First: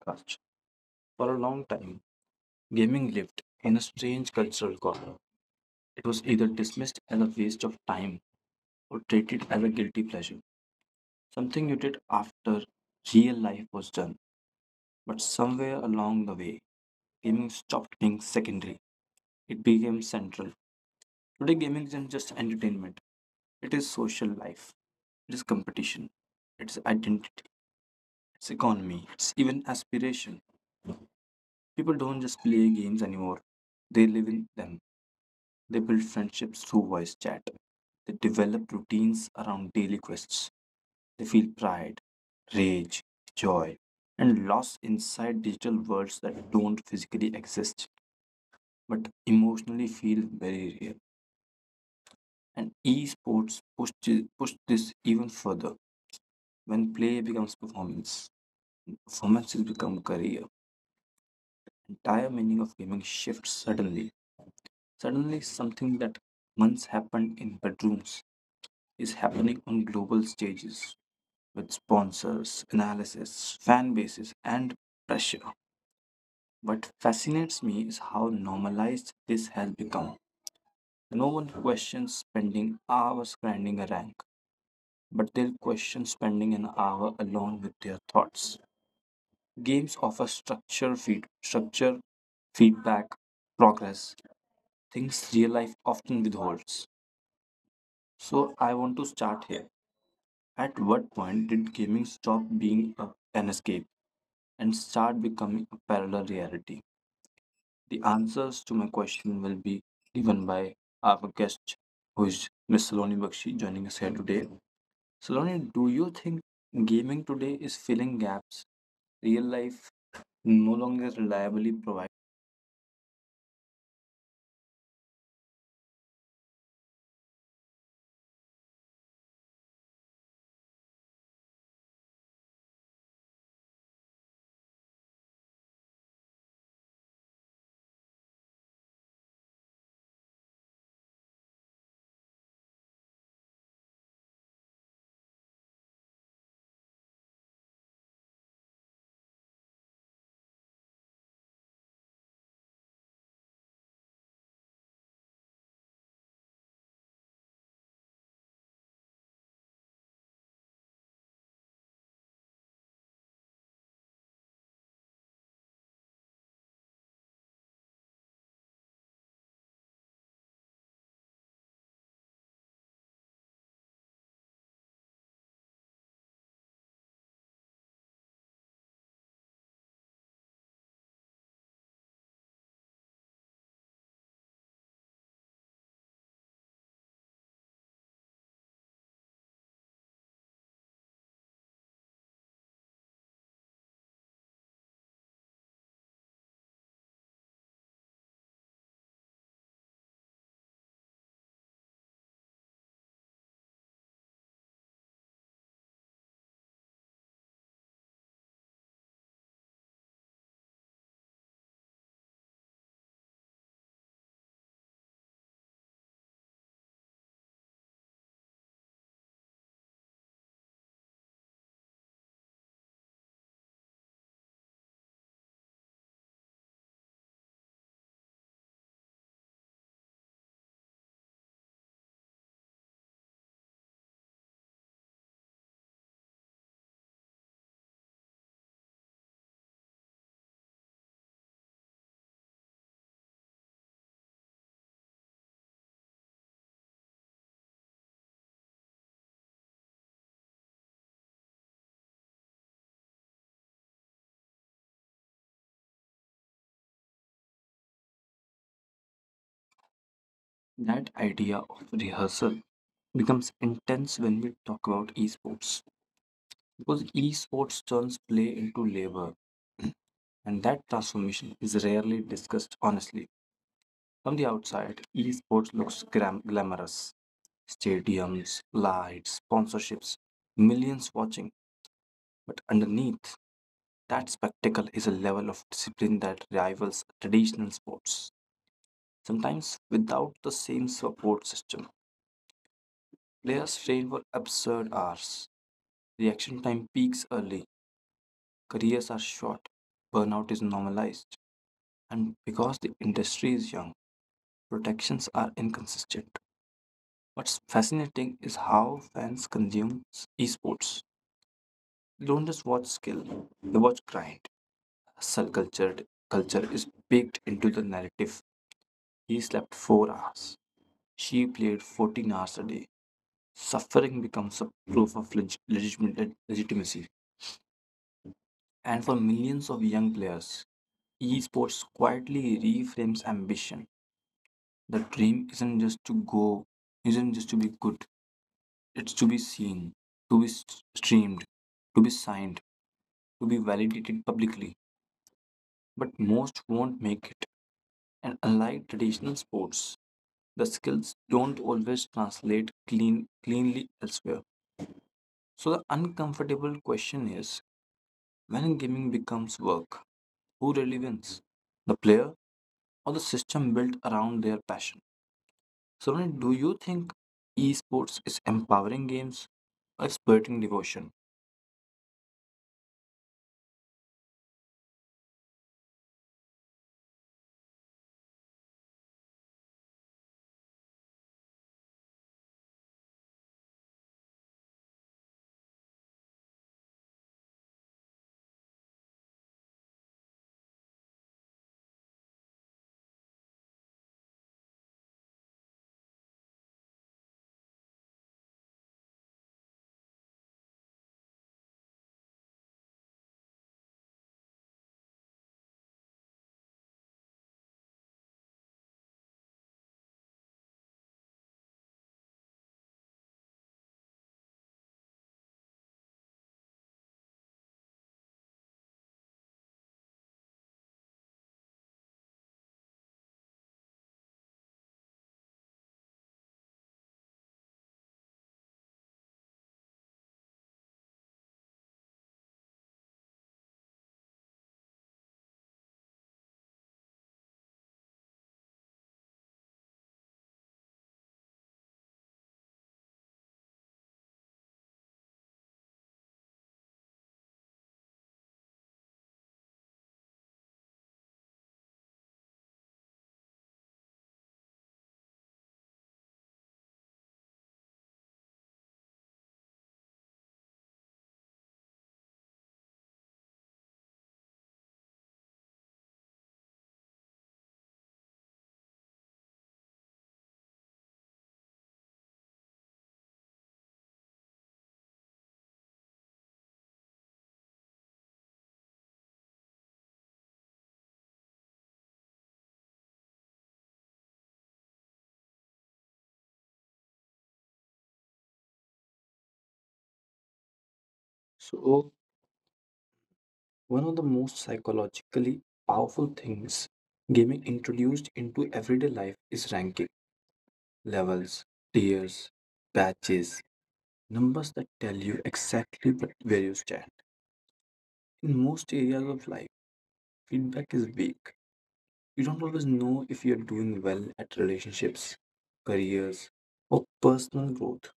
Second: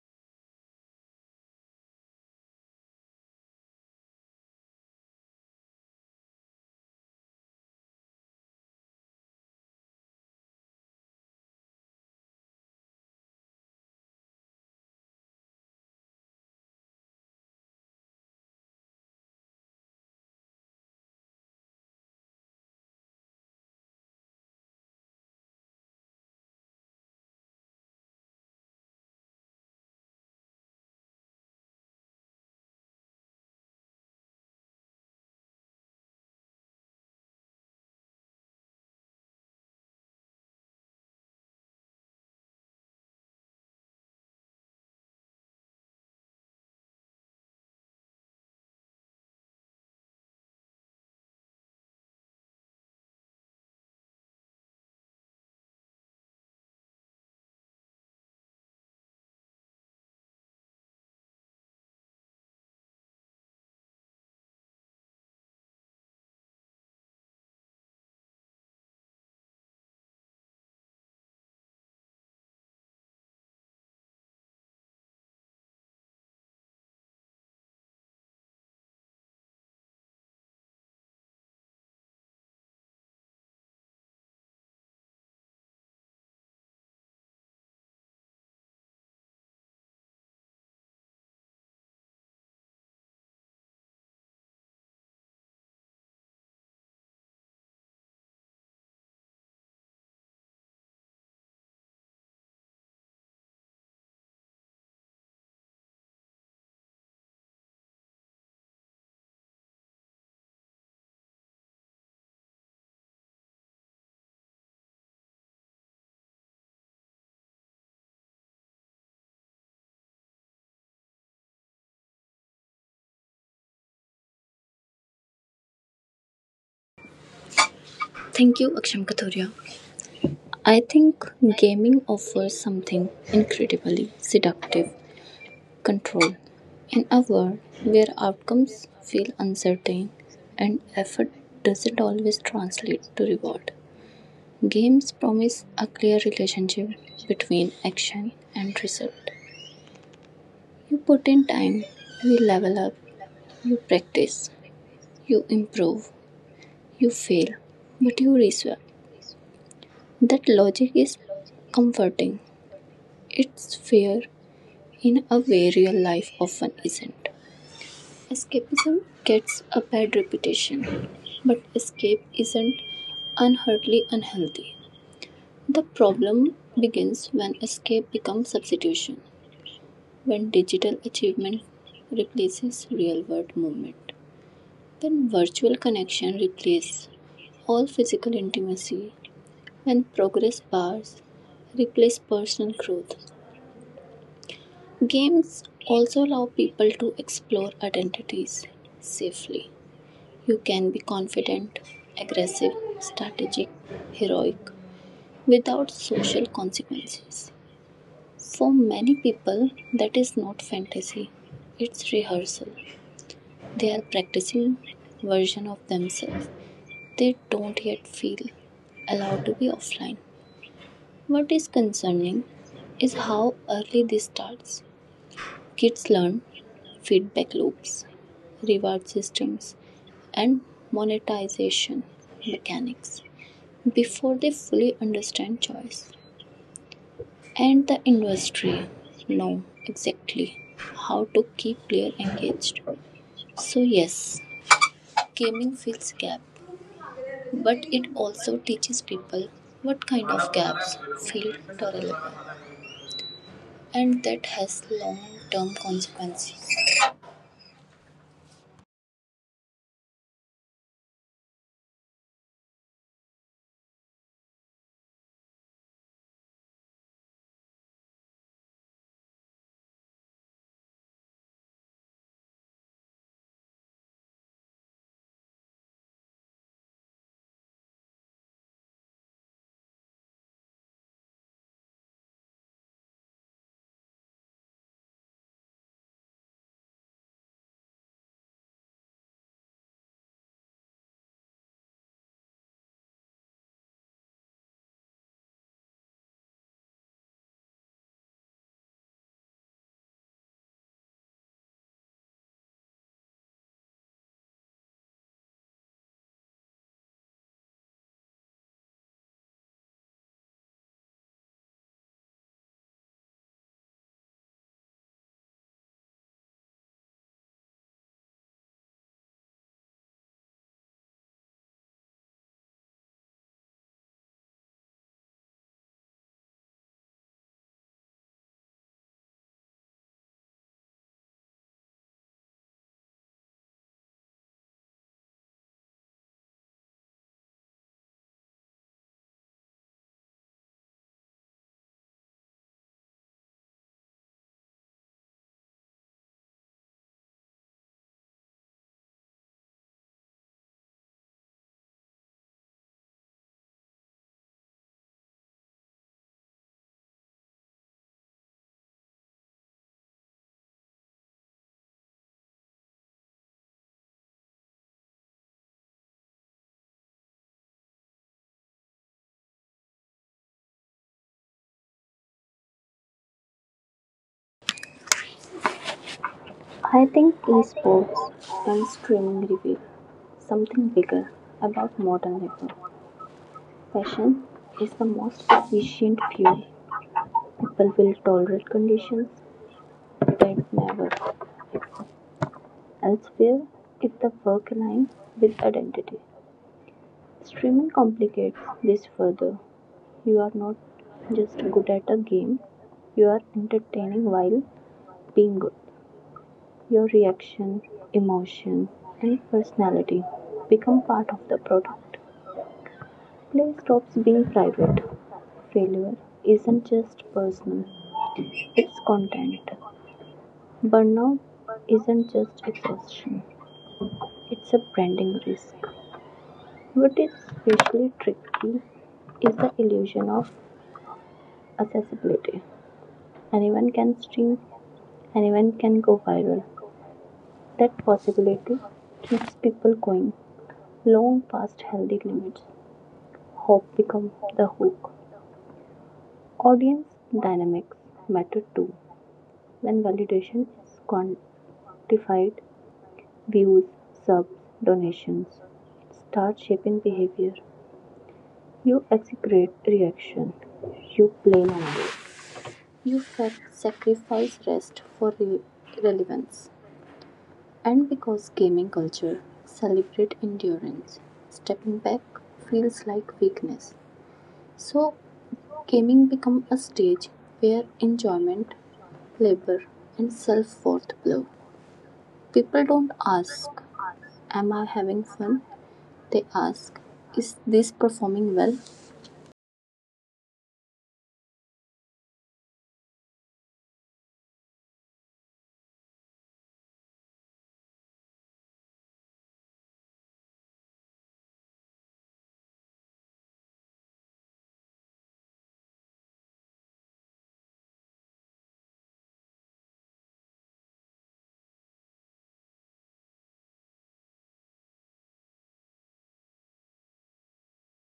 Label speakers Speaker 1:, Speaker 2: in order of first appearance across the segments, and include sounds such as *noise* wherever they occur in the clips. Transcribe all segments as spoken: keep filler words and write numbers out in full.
Speaker 1: podcast. For a long time, gaming lived in a strange cultural corner. It was either dismissed as a waste of time or treated as a guilty pleasure, something you did after real life was done. But somewhere along the way, gaming stopped being secondary, it became central. Today, gaming isn't just entertainment, it is social life, it is competition, it is identity, it's economy, it's even aspiration. People don't just play games anymore, they live in them. They build friendships through voice chat. They develop routines around daily quests. They feel pride, rage, joy, and loss inside digital worlds that don't physically exist but emotionally feel very real. And esports push, thi- push this even further. When play becomes performance, performance has become career. Entire meaning of gaming shifts suddenly. Suddenly, something that once happened in bedrooms is happening on global stages with sponsors, analysis, fan bases, and pressure. What fascinates me is how normalized this has become. No one questions spending hours grinding a rank, but they'll question spending an hour alone with their thoughts. Games offer structure, feed, structure, feedback, progress, things real life often withholds. So I want to start here. At what point did gaming stop being a, an escape and start becoming a parallel reality? The answers to my question will be given by our guest, who is Miss Saloni Bakshi, joining us here today. Saloni, do you think gaming today is filling gaps real life no longer reliably provides?
Speaker 2: Thank you, Aksham Kathuria. I think gaming offers something incredibly seductive control. In a world where outcomes feel uncertain and effort doesn't always translate to reward, games promise a clear relationship between action and result. You put in time, you level up, you practice, you improve, you fail, but you reswap. That logic is comforting. It's fair in a way real life often isn't. Escapism gets a bad reputation, but escape isn't inherently unhealthy. The problem begins when escape becomes substitution, when digital achievement replaces real world movement, when virtual connection replaces all physical intimacy, when progress bars replace personal growth, games also allow people to explore identities safely. You can be confident, aggressive, strategic, heroic without social consequences. For many people, that is not fantasy, it's rehearsal. They are practicing version of themselves. They don't yet feel allowed to be offline. What is concerning is how early this starts. Kids learn feedback loops, reward systems, and monetization mechanics before they fully understand choice. And the industry know exactly how to keep players engaged. So yes, gaming fills gaps, but it also teaches people what kind of gaps feel tolerable and that has long-term consequences.
Speaker 1: That idea of rehearsal becomes intense when we talk about esports, because esports turns play into labor, *clears throat* and that transformation is rarely discussed honestly. From the outside, esports looks gram- glamorous: stadiums, lights, sponsorships, millions watching, but underneath that spectacle is a level of discipline that rivals traditional sports. Sometimes without the same support system, players train for absurd hours. Reaction time peaks early, careers are short, burnout is normalized, and because the industry is young, protections are inconsistent. What's fascinating is how fans consume s- esports. They don't just watch skill, they watch grind. Hustle culture, Culture is baked into the narrative. He slept four hours. She played fourteen hours a day. Suffering becomes a proof of leg- legitimate- legitimacy. And for millions of young players, esports quietly reframes ambition. The dream isn't just to go, isn't just to be good. It's to be seen, to be s- streamed, to be signed, to be validated publicly. But most won't make it. And unlike traditional sports, the skills don't always translate clean, cleanly elsewhere. So the uncomfortable question is, when gaming becomes work, who really wins? The player or the system built around their passion? Sonali, do you think esports is empowering games or exploiting devotion?
Speaker 2: I think esports and streaming reveal something bigger about modern labor. Passion is the most efficient fuel. People will tolerate conditions that never elsewhere if the work aligns with identity. Streaming complicates this further. You are not just good at a game, you are entertaining while being good. Your reaction, emotion, and personality become part of the product. Play stops being private. Failure isn't just personal, it's content. Burnout isn't just exhaustion, it's a branding risk. What is especially tricky is the illusion of accessibility. Anyone can stream, anyone can go viral. That possibility keeps people going long past healthy limits. Hope becomes the hook. Audience dynamics matter too. When validation is quantified, views, subs, donations start shaping behavior. You execrate reaction. You blame another. You sacrifice rest for re- relevance. And because gaming culture celebrates endurance, stepping back feels like weakness. So gaming becomes a stage where enjoyment, labor, and self-worth blow. People don't ask, am I having fun? They ask, is this performing well?
Speaker 1: So, one of the most psychologically powerful things gaming introduced into everyday life is ranking, levels, tiers, patches, numbers that tell you exactly what- where you stand. In most areas of life, feedback is weak. You don't always know if you're doing well at relationships, careers, or personal growth,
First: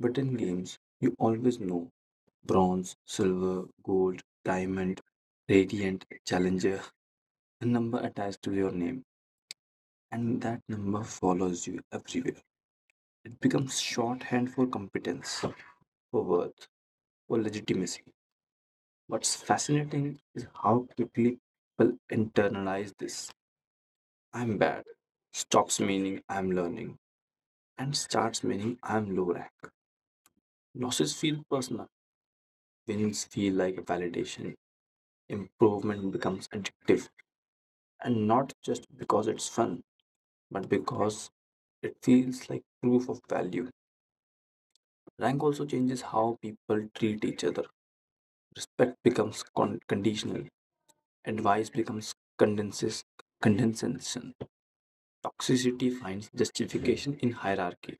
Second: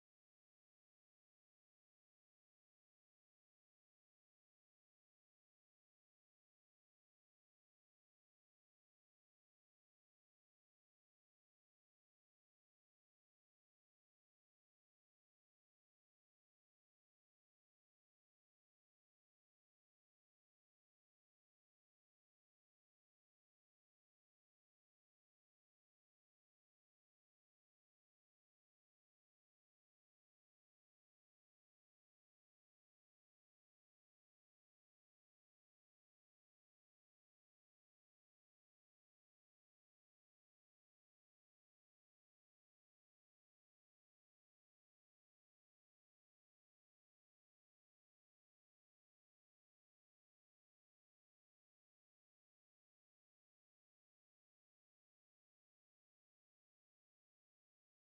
Speaker 1: but in games, you always know: bronze, silver, gold, diamond, radiant, challenger, a number attached to your name, and that number follows you everywhere. It becomes shorthand for competence, for worth, for legitimacy. What's fascinating is how quickly people internalize this. "I'm bad" stops meaning "I'm learning," and starts meaning "I'm low rank." Losses feel personal, wins feel like validation, improvement becomes addictive. And not just because it's fun, but because it feels like proof of value. Rank also changes how people treat each other. Respect becomes con- conditional, advice becomes condenses- condescension. Toxicity finds justification in hierarchy.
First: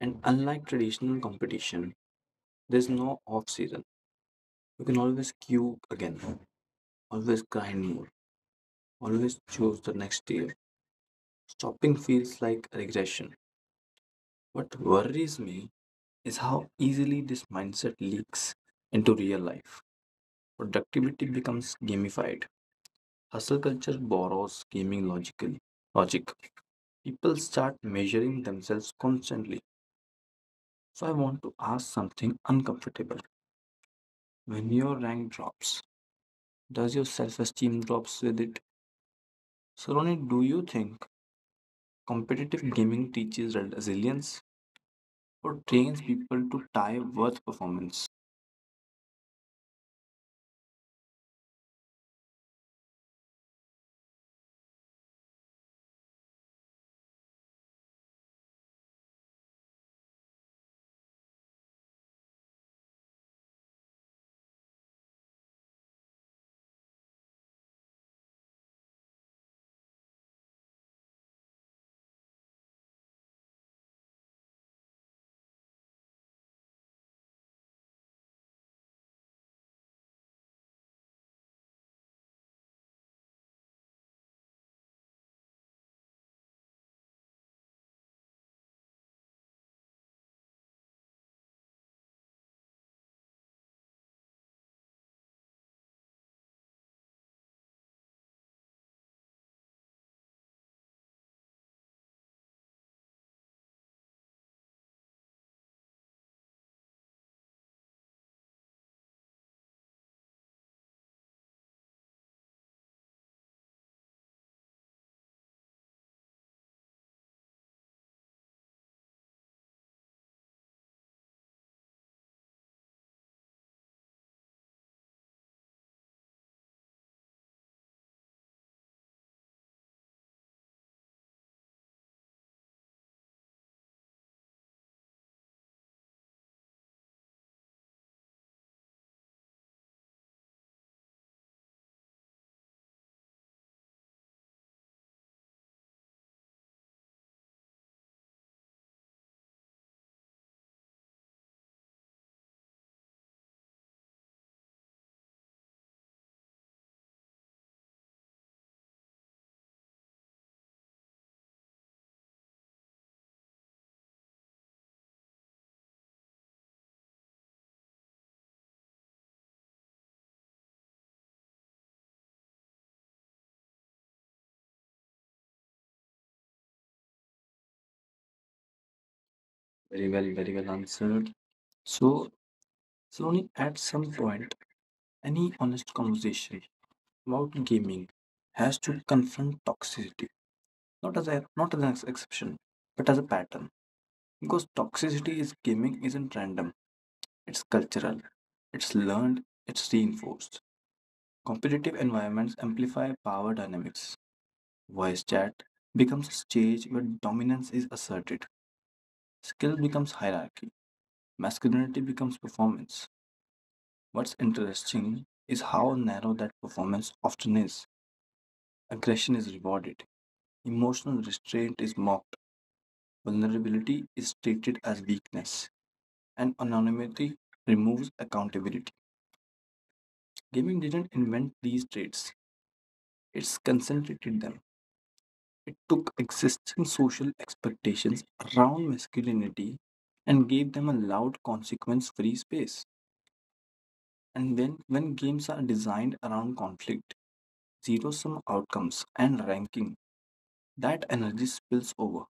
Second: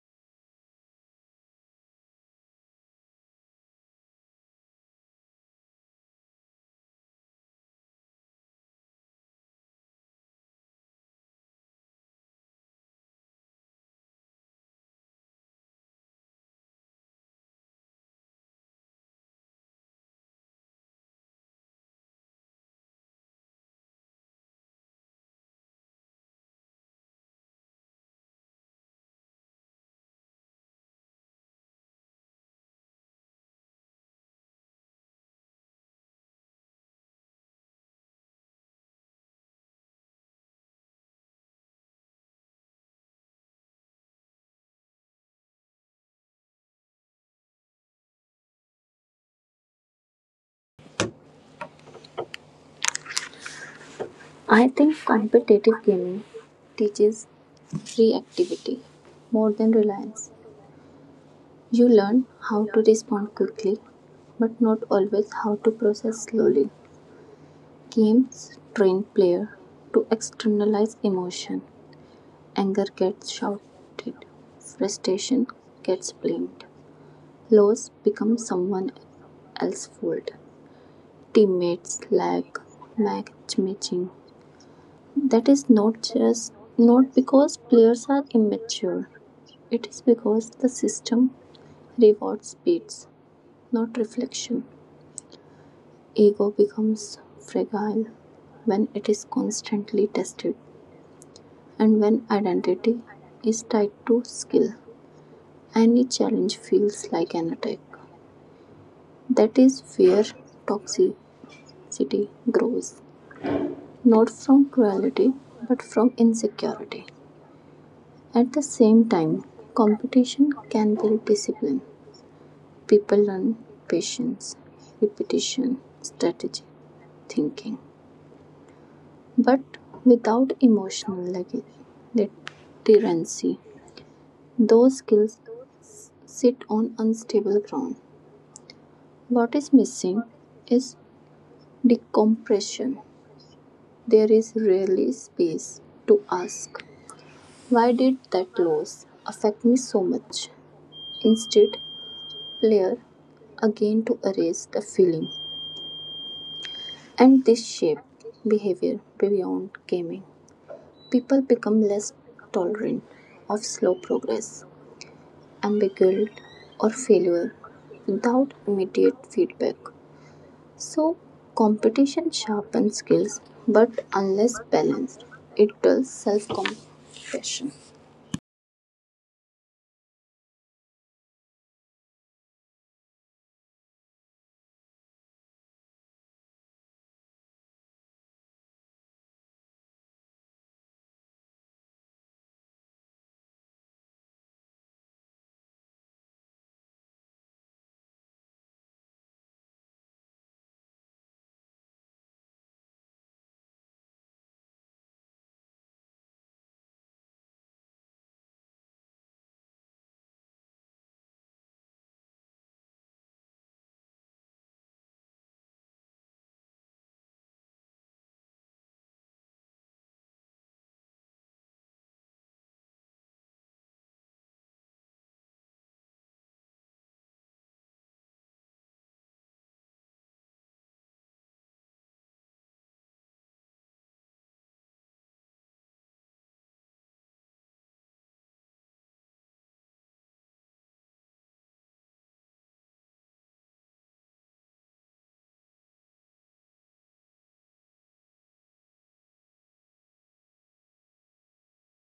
Speaker 1: And unlike traditional competition, there's no off season. You can always queue again, always grind more, always choose the next tier. Stopping feels like regression. What worries me is how easily this mindset leaks into real life. Productivity becomes gamified. Hustle culture borrows gaming logically logic. People start measuring themselves constantly. So I want to ask something uncomfortable. When your rank drops, does your self-esteem drops with it? So Ronit, do you think competitive gaming teaches resilience or trains people to tie worth performance?
Speaker 2: I think competitive gaming teaches reactivity more than reliance. You learn how to respond quickly, but not always how to process slowly. Games train player to externalize emotion. Anger gets shouted, frustration gets blamed, loss becomes someone else's fault. Teammates lack matchmaking. That is not just not because players are immature. It is because the system rewards speeds, not reflection. Ego becomes fragile when it is constantly tested and when identity is tied to skill. Any challenge feels like an attack. That is where toxicity grows, not from cruelty but from insecurity. At the same time, competition can build discipline. People learn patience, repetition, strategy, thinking. But without emotional luggage, literacy, those skills sit on unstable ground. What is missing is decompression. There is rarely space to ask, why did that loss affect me so much? Instead, player again to erase the feeling. And this shaped behavior beyond gaming. People become less tolerant of slow progress, ambiguity, or failure without immediate feedback. So, competition sharpens skills, but unless balanced, it dulls self compassion.
Speaker 1: Very well, very well answered. So Slowly, at some point, any honest conversation about gaming has to confront toxicity, not as a not as an exception, but as a pattern. Because toxicity is gaming isn't random; it's cultural, it's learned, it's reinforced. Competitive environments amplify power dynamics. Voice chat becomes a stage where dominance is asserted. Skill becomes hierarchy. Masculinity becomes performance. What's interesting is how narrow that performance often is. Aggression is rewarded. Emotional restraint is mocked, vulnerability is treated as weakness, and anonymity removes accountability. Gaming didn't invent these traits, it's concentrated them. It took existing social expectations around masculinity and gave them a loud, consequence free space. And then, when games are designed around conflict, zero sum outcomes, and ranking, that energy spills over.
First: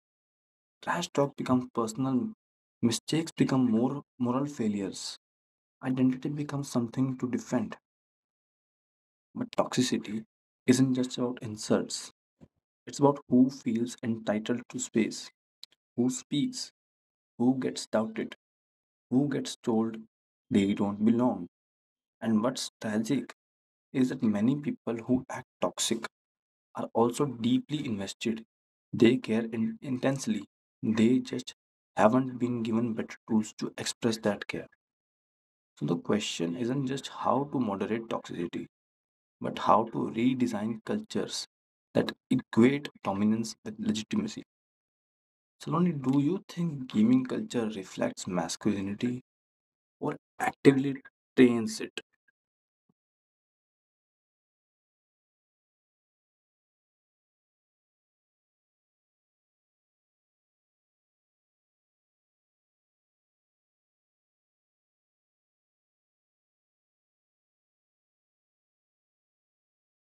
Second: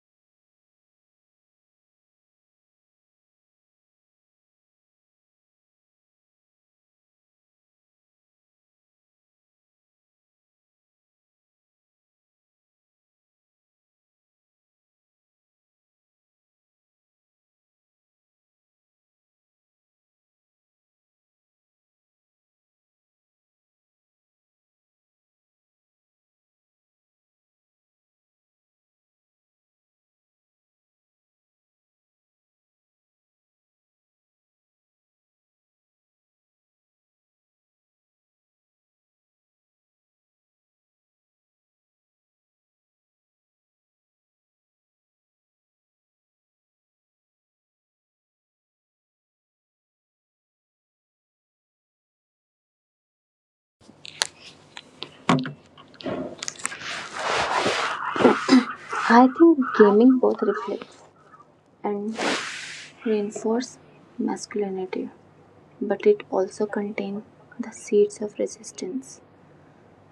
Speaker 1: Trash talk becomes personal, mistakes become more moral failures, identity becomes something to defend. But toxicity isn't just about insults, it's about who feels entitled to space, who speaks, who gets doubted, who gets told they don't belong. And what's tragic is that many people who act toxic are also deeply invested. They care in- intensely. They just haven't been given better tools to express that care. So the question isn't just how to moderate toxicity, but how to redesign cultures that equate dominance with legitimacy. So Lonnie, do you think gaming culture reflects masculinity or actively trains it?
Speaker 2: I think gaming both reflects and reinforce masculinity, but it also contained the seeds of resistance.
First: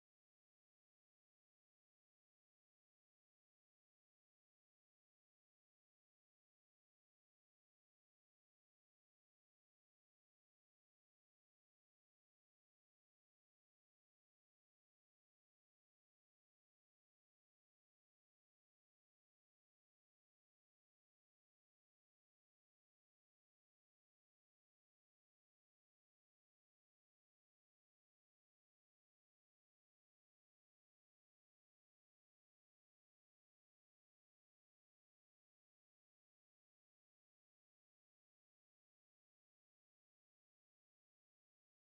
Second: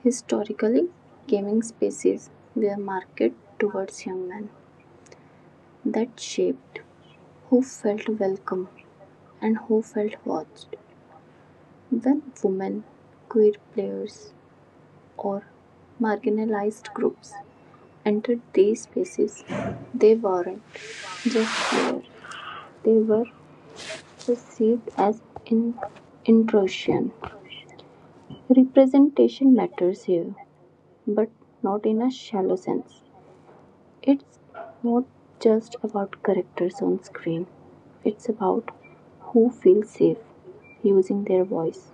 Speaker 2: Historically, gaming spaces were marketed towards young men that shaped who felt welcome and who felt watched. When women, queer players, or marginalized groups entered these spaces, they weren't just players, they were perceived as in- intrusion. Representation matters here, but not in a shallow sense. It's not just about characters on screen, it's about who feels safe using their voice,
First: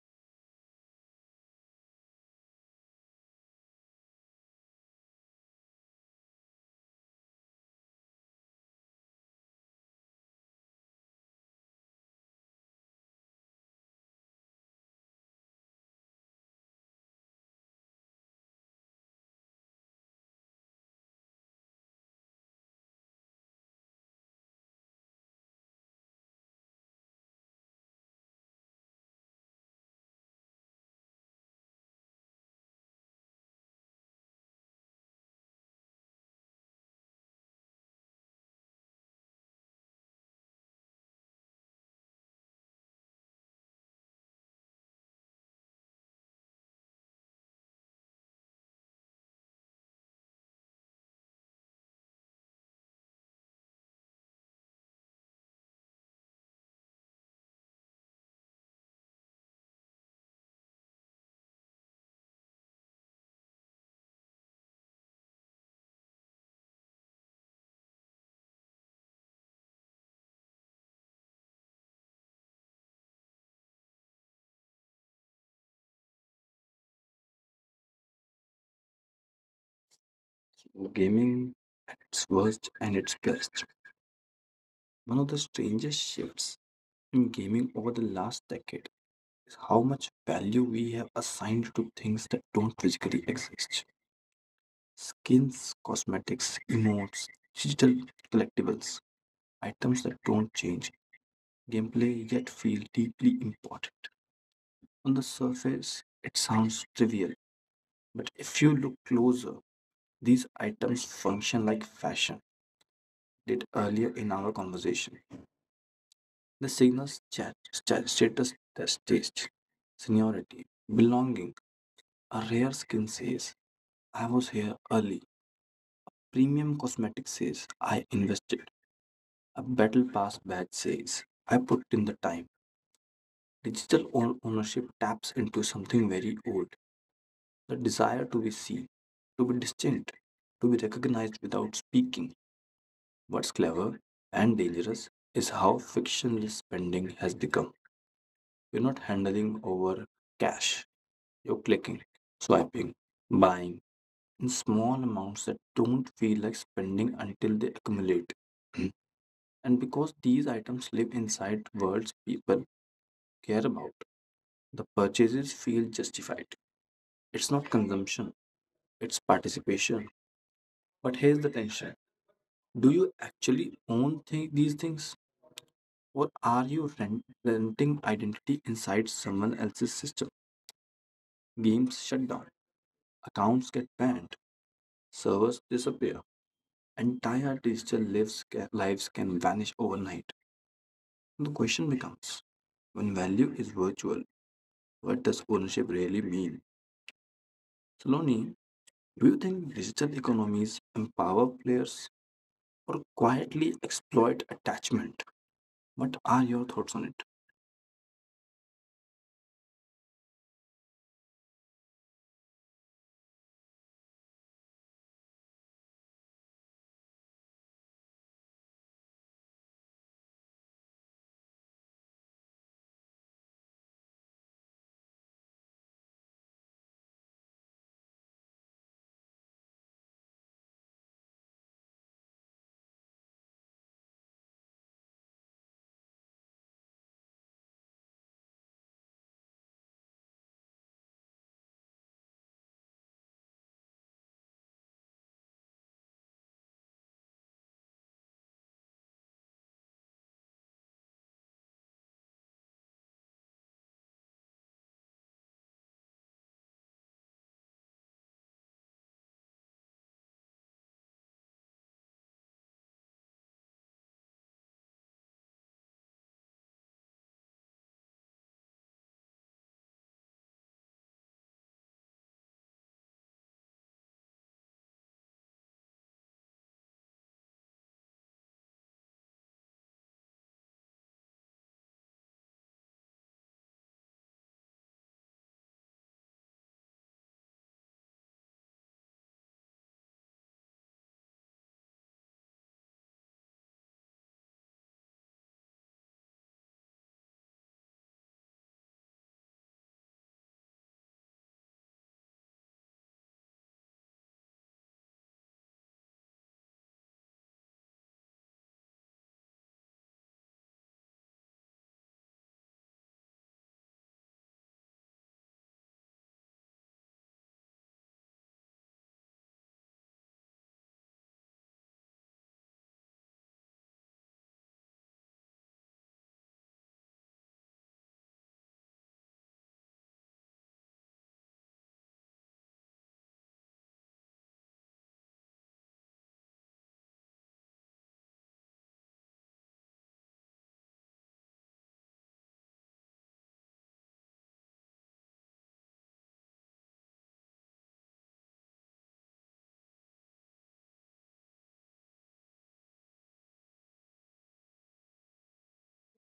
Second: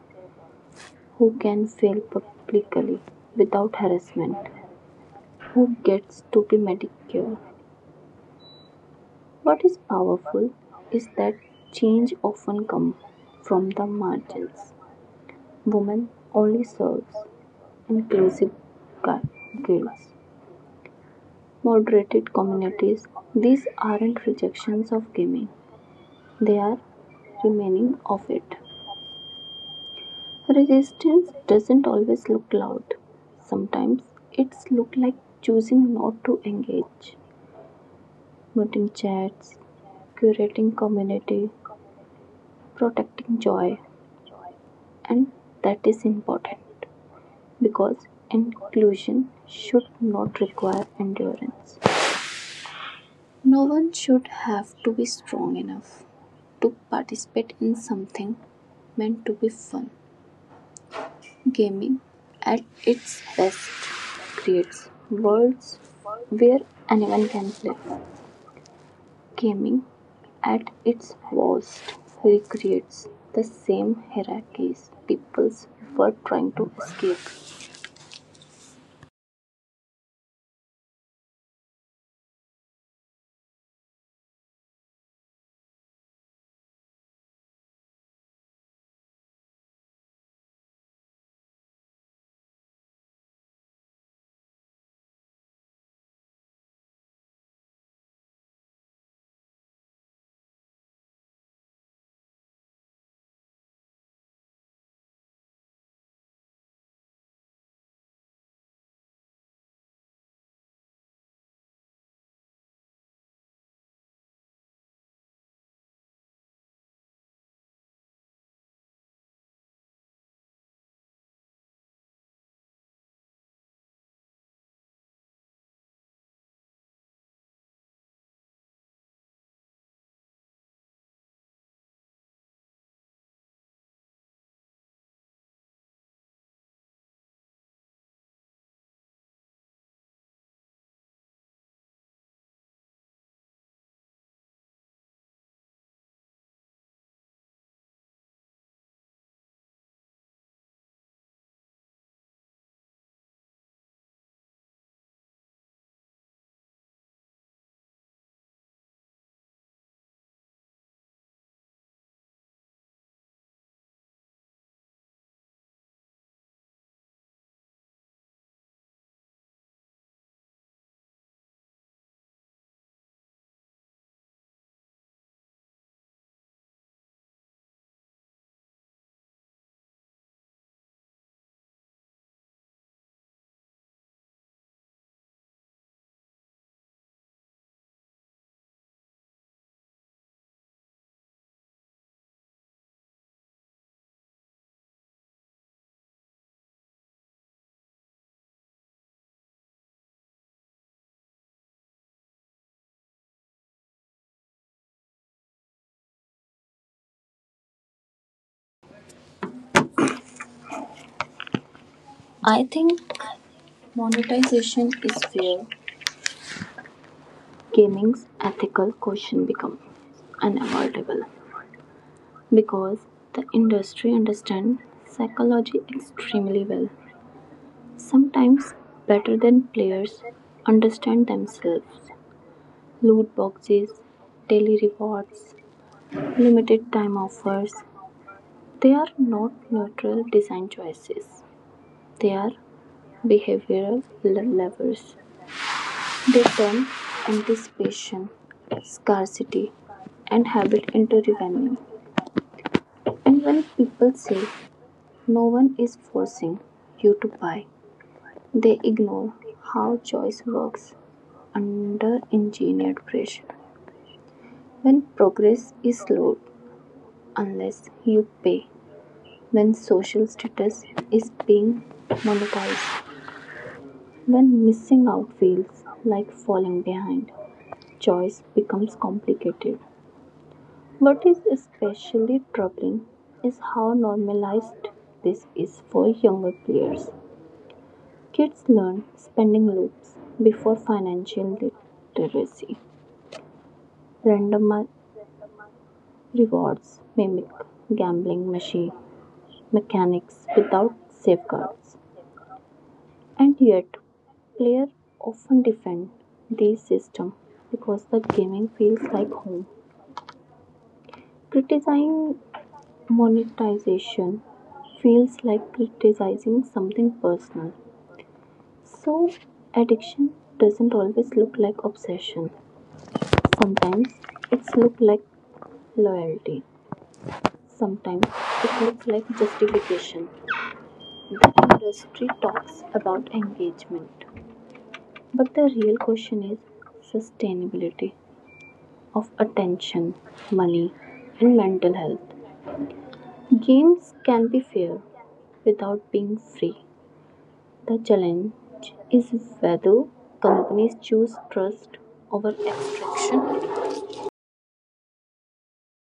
Speaker 2: who can fail publicly without harassment, who gets to be medicated. What is powerful is that change often comes from the margins. Women only serves inclusive gu- guilds, moderated communities. These aren't rejections of gaming, they are remaining of it. Resistance doesn't always look loud. Sometimes it's look like choosing not to engage, muting chats, curating community, protecting joy, and that is important because inclusion should not require endurance. No one should have to be strong enough to participate in something meant to be fun. Gaming, at its best, creates worlds where anyone can play. Gaming, at its worst, recreates the same hierarchies people were trying to escape.
Speaker 1: Gaming at its worst and its best. One of the strangest shifts in gaming over the last decade is how much value we have assigned to things that don't physically exist. Skins, cosmetics, emotes, digital collectibles, items that don't change, gameplay yet feel deeply important. On the surface, it sounds trivial, but if you look closer, these items function like fashion did earlier in our conversation. The signals chat, sta- status test taste, seniority, belonging. A rare skin says, "I was here early." Premium cosmetic says, "I invested." A battle pass badge says, "I put in the time." Digital own ownership taps into something very old: the desire to be seen, to be distinct, to be recognized without speaking. What's clever and dangerous is how frictionless spending has become. You're not handling over cash, you're clicking, swiping, buying in small amounts that don't feel like spending until they accumulate. *clears throat* And because these items live inside worlds people care about, the purchases feel justified. It's not consumption, it's participation. But here's the tension: do you actually own thi- these things? Or are you rent- renting identity inside someone else's system? Games shut down, accounts get banned, servers disappear, entire digital lives, ca- lives can vanish overnight. The question becomes, when value is virtual, what does ownership really mean? Saloni, do you think digital economies empower players or quietly exploit attachment? What are your thoughts on it?
Speaker 2: I think monetization is where gaming's ethical question becomes unavoidable, because the industry understands psychology extremely well. Sometimes better than players understand themselves. Loot boxes, daily rewards, limited time offers, they are not neutral design choices. They are behavioral levers. They turn anticipation, scarcity, and habit into revenue. And when people say no one is forcing you to buy, they ignore how choice works under engineered pressure. When progress is slowed unless you pay. When social status is being monetized. When missing out feels like falling behind. Choice becomes complicated. What is especially troubling is how normalized this is for younger players. Kids learn spending loops before financial literacy, randomi- rewards mimic gambling machine mechanics without safeguards, and yet players often defend this system because the gaming feels like home. Criticizing monetization feels like criticizing something personal. So addiction doesn't always look like obsession. Sometimes it's look like loyalty. Sometimes it looks like justification. The industry talks about engagement, but the real question is sustainability of attention, money, and mental health. Games can be fair without being free. The challenge is whether companies choose trust over extraction.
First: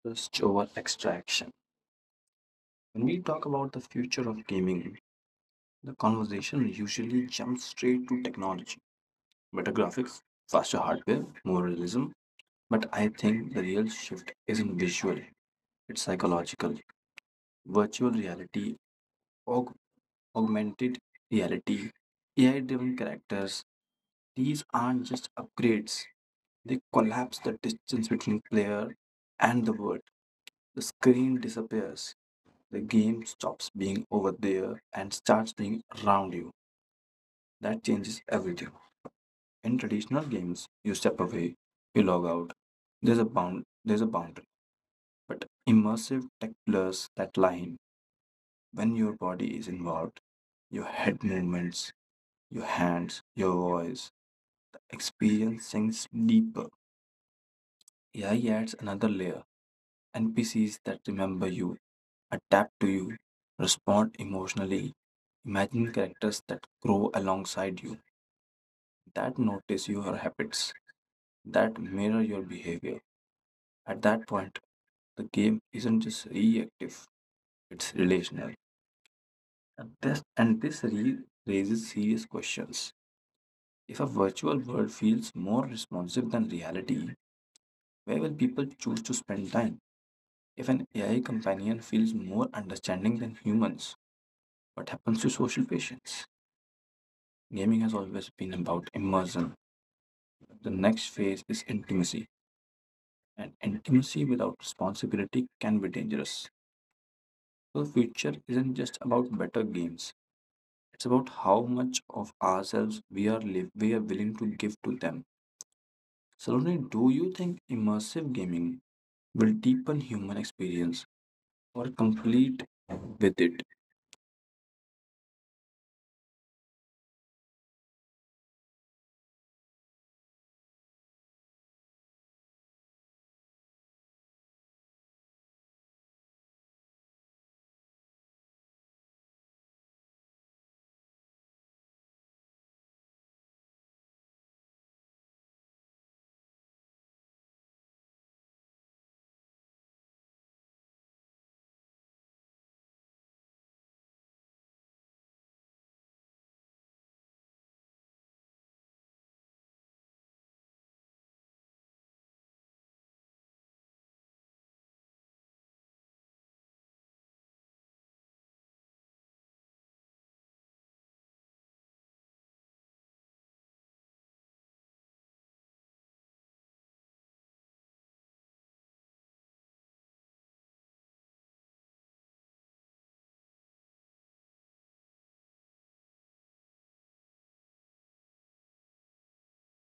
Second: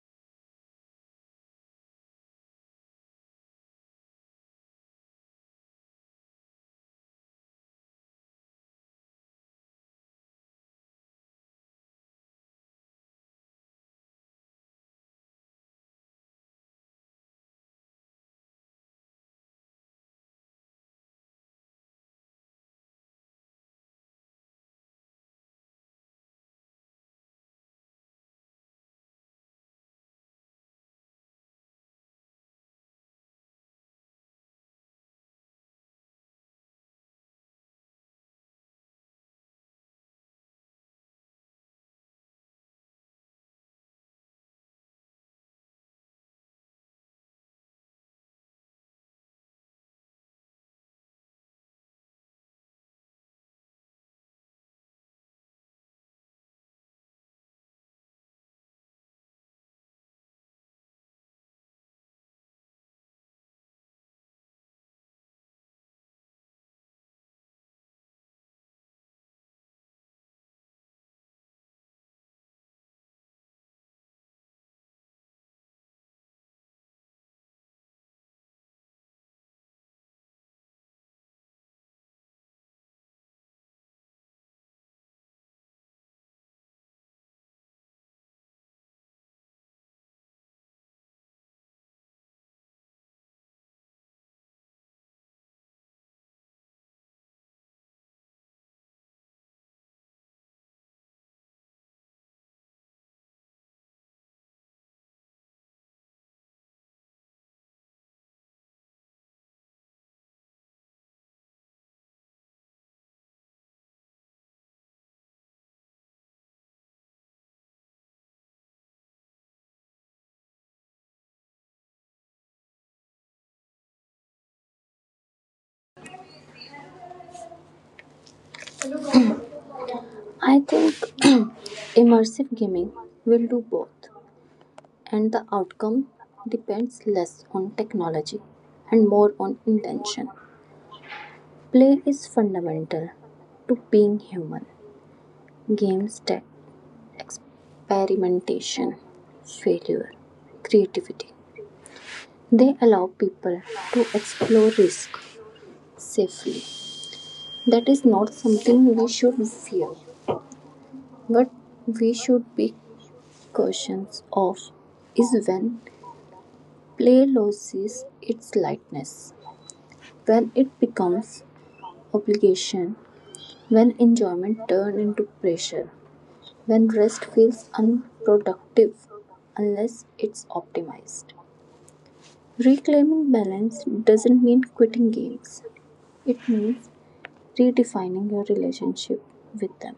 Speaker 1: Just over extraction. When we talk about the future of gaming, the conversation usually jumps straight to technology, better graphics, faster hardware, more realism. But I think the real shift isn't visual, it's psychological. Virtual reality, aug- augmented reality, A I driven characters, these aren't just upgrades, they collapse the distance between player and the world. The screen disappears. The game stops being over there and starts being around you. That changes everything. In traditional games, you step away, you log out. There's a bound there's a boundary. But immersive tech blurs that line. When your body is involved, your head movements, your hands, your voice, the experience sinks deeper. A I adds another layer. N P Cs that remember you, adapt to you, respond emotionally. Imagine characters that grow alongside you, that notice your habits, that mirror your behavior. At that point, the game isn't just reactive, it's relational. And this, and this re- raises serious questions. If a virtual world feels more responsive than reality, where will people choose to spend time? If an A I companion feels more understanding than humans, what happens to social patience? Gaming has always been about immersion. The next phase is intimacy, and intimacy without responsibility can be dangerous. So, the future isn't just about better games, it's about how much of ourselves we are, live, we are willing to give to them. Saloni, do you think immersive gaming will deepen human experience or complete with it?
Speaker 2: I think *clears throat* immersive gaming will do both, and the outcome depends less on technology and more on intention. Play is fundamental to being human. Games test experimentation, failure, creativity. They allow people to explore risk safely. That is not something we should fear. What we should be cautious of is when play loses its lightness, when it becomes obligation, when enjoyment turns into pressure. When rest feels unproductive unless it's optimized. Reclaiming balance doesn't mean quitting games, it means redefining your relationship with them.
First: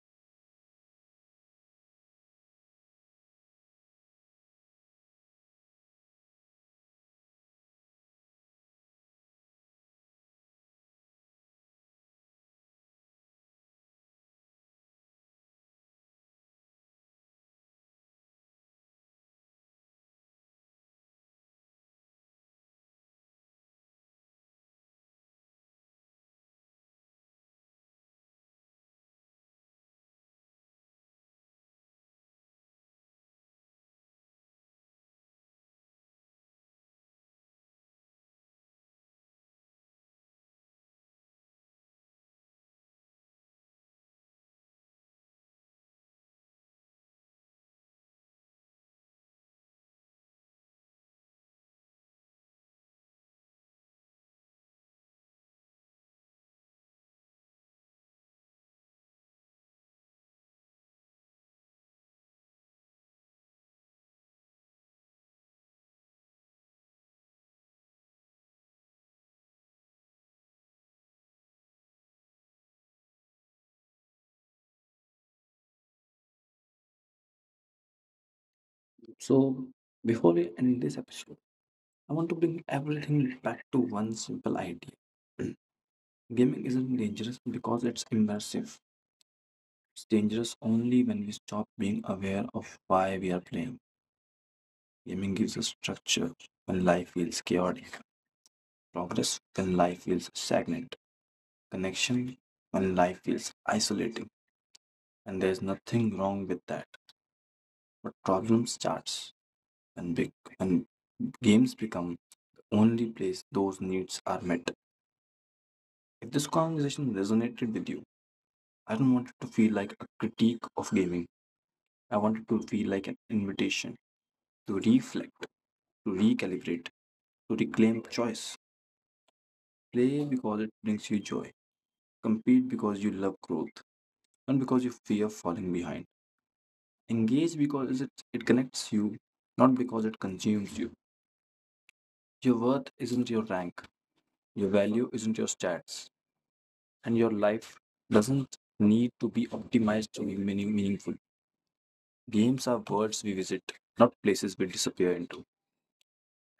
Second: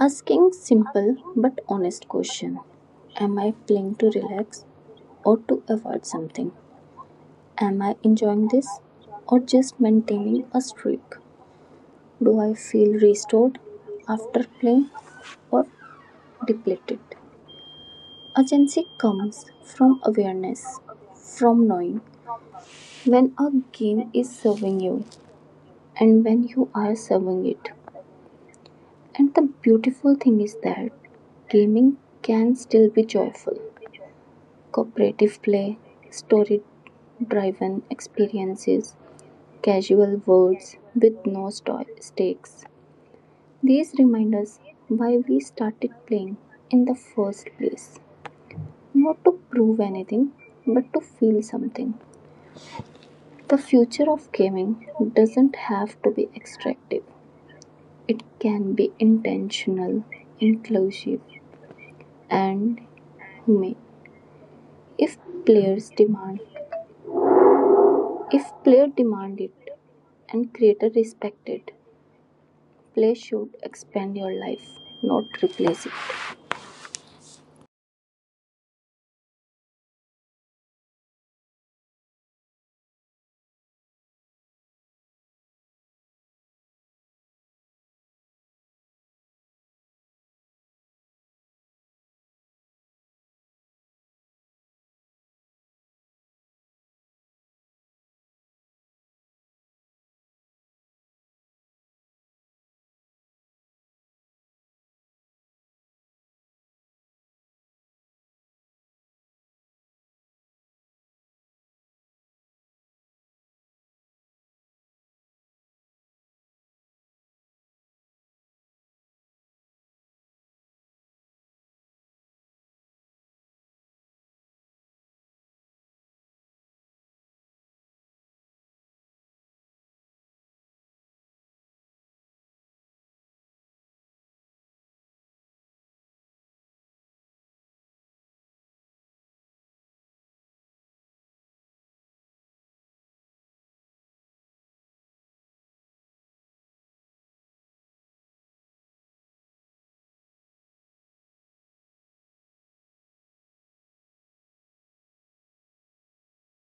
Speaker 2: Asking simple but honest question, am I playing to relax or to avoid something? Am I enjoying this or just maintaining a streak? Do I feel restored after playing or depleted? Agency comes from awareness, from knowing when a game is serving you and when you are serving it. And the beautiful thing is that gaming can still be joyful. Cooperative play, story driven experiences, casual words with no sto- stakes. These remind us why we started playing in the first place. Not to prove anything, but to feel something. The future of gaming doesn't have to be extractive, it can be intentional, inclusive, and humane. If players demand if player demand it and creator respect it, play should expand your life, not replace it.
Speaker 1: So, before we end this episode, I want to bring everything back to one simple idea. *clears throat* Gaming isn't dangerous because it's immersive. It's dangerous only when we stop being aware of why we are playing. Gaming gives us structure when life feels chaotic, progress when life feels stagnant, connection when life feels isolating. And there's nothing wrong with that. But problem starts when big when games become the only place those needs are met. If this conversation resonated with you, I don't want it to feel like a critique of gaming. I want it to feel like an invitation to reflect, to recalibrate, to reclaim choice. Play because it brings you joy. Compete because you love growth, not because you fear falling behind. Engage because it, it connects you, not because it consumes you. Your worth isn't your rank, your value isn't your stats, and your life doesn't need to be optimized to be meaning, meaningful. Games are worlds we visit, not places we disappear into.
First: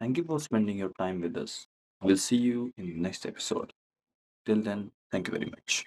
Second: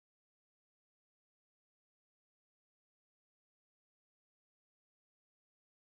Speaker 1: Thank you for spending your time with us. We'll see you in the next episode. Till then, thank you very much.